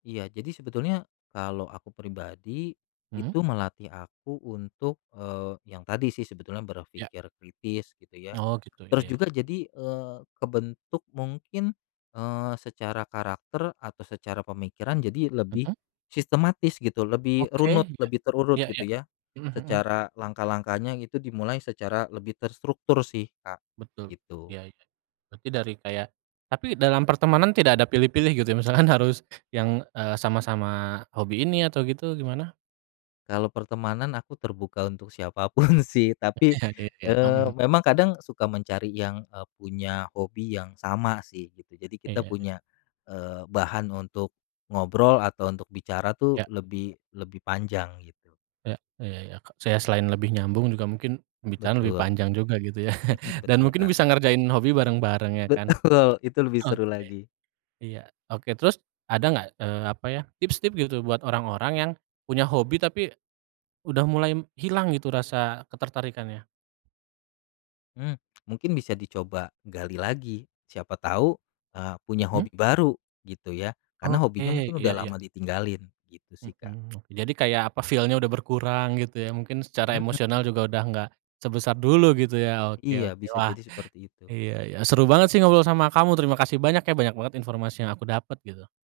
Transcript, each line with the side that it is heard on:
left: Iya, jadi sebetulnya, kalau aku pribadi,
right: Mhm?
left: itu melatih aku untuk, eee, yang tadi sih sebetulnya,
right: Ya.
left: berpikir kritis gitu ya.
right: Oh, gitu ya
left: Terus
right: ya.
left: juga jadi, eee, kebentuk mungkin, eee, secara karakter atau secara pemikiran jadi lebih,
right: Mhm?
left: sistematis gitu, lebih
right: Oke,
left: runut,
right: iya.
left: lebih terurut
right: Iya
left: gitu
right: iya.
left: ya.
right: Mhm mhm.
left: Secara langkah-langkahnya gitu dimulai secara lebih terstruktur sih, Kak.
right: Betul.
left: Gitu.
right: Ya ya. Berarti dari kayak Tapi dalam pertemanan tidak ada pilih-pilih gitu ya, misalkan harus yang, eee, sama-sama hobi ini atau gitu, gimana?
left: Kalau pertemanan aku terbuka untuk siapa pun sih, tapi,
right: Iya iya.
left: eee,
right: Mhm.
left: memang kadang suka mencari yang, eee, punya hobi yang sama sih gitu, jadi kita
right: Iya.
left: punya, eee, bahan untuk, ngobrol atau untuk bicara
right: Ya.
left: tuh lebih lebih panjang gitu.
right: Ya. Ya ya ya. Saya selain lebih nyambung, juga mungkin pembicaraan lebih
left: Betul.
right: panjang juga gitu ya,
left: Mhm,
right: dan
left: betul,
right: mungkin
left: Kak.
right: bisa ngerjain hobi bareng-bareng ya kan?
left: Betul, itu lebih
right: Oke.
left: seru lagi.
right: Iya. Oke. Terus ada nggak, eee, apa ya, tips-tips gitu buat orang-orang yang, punya hobi, tapi, udah mulai m hilang gitu rasa ketertarikannya?
left: Mmm. Mungkin bisa dicoba gali lagi, siapa tahu, eee, punya
right: Mhm?
left: hobi baru gitu ya, karena
right: Oke.
left: hobinya mungkin
right: Iya
left: udah
right: iya.
left: lama ditinggalin. Gitu sih, Kak.
right: Mhm. Jadi kayak apa, feel-nya udah berkurang gitu ya, mungkin secara
left: Mhm,
right: emosional
left: mmm.
right: juga udah nggak, sebesar dulu gitu ya. Oke
left: Iya,
right: oke.
left: bisa
right: Wah,
left: jadi seperti itu.
right: iya iya. Seru banget sih ngobrol sama kamu. Terima kasih banyak ya. Banyak banget informasi yang aku dapet, gitu.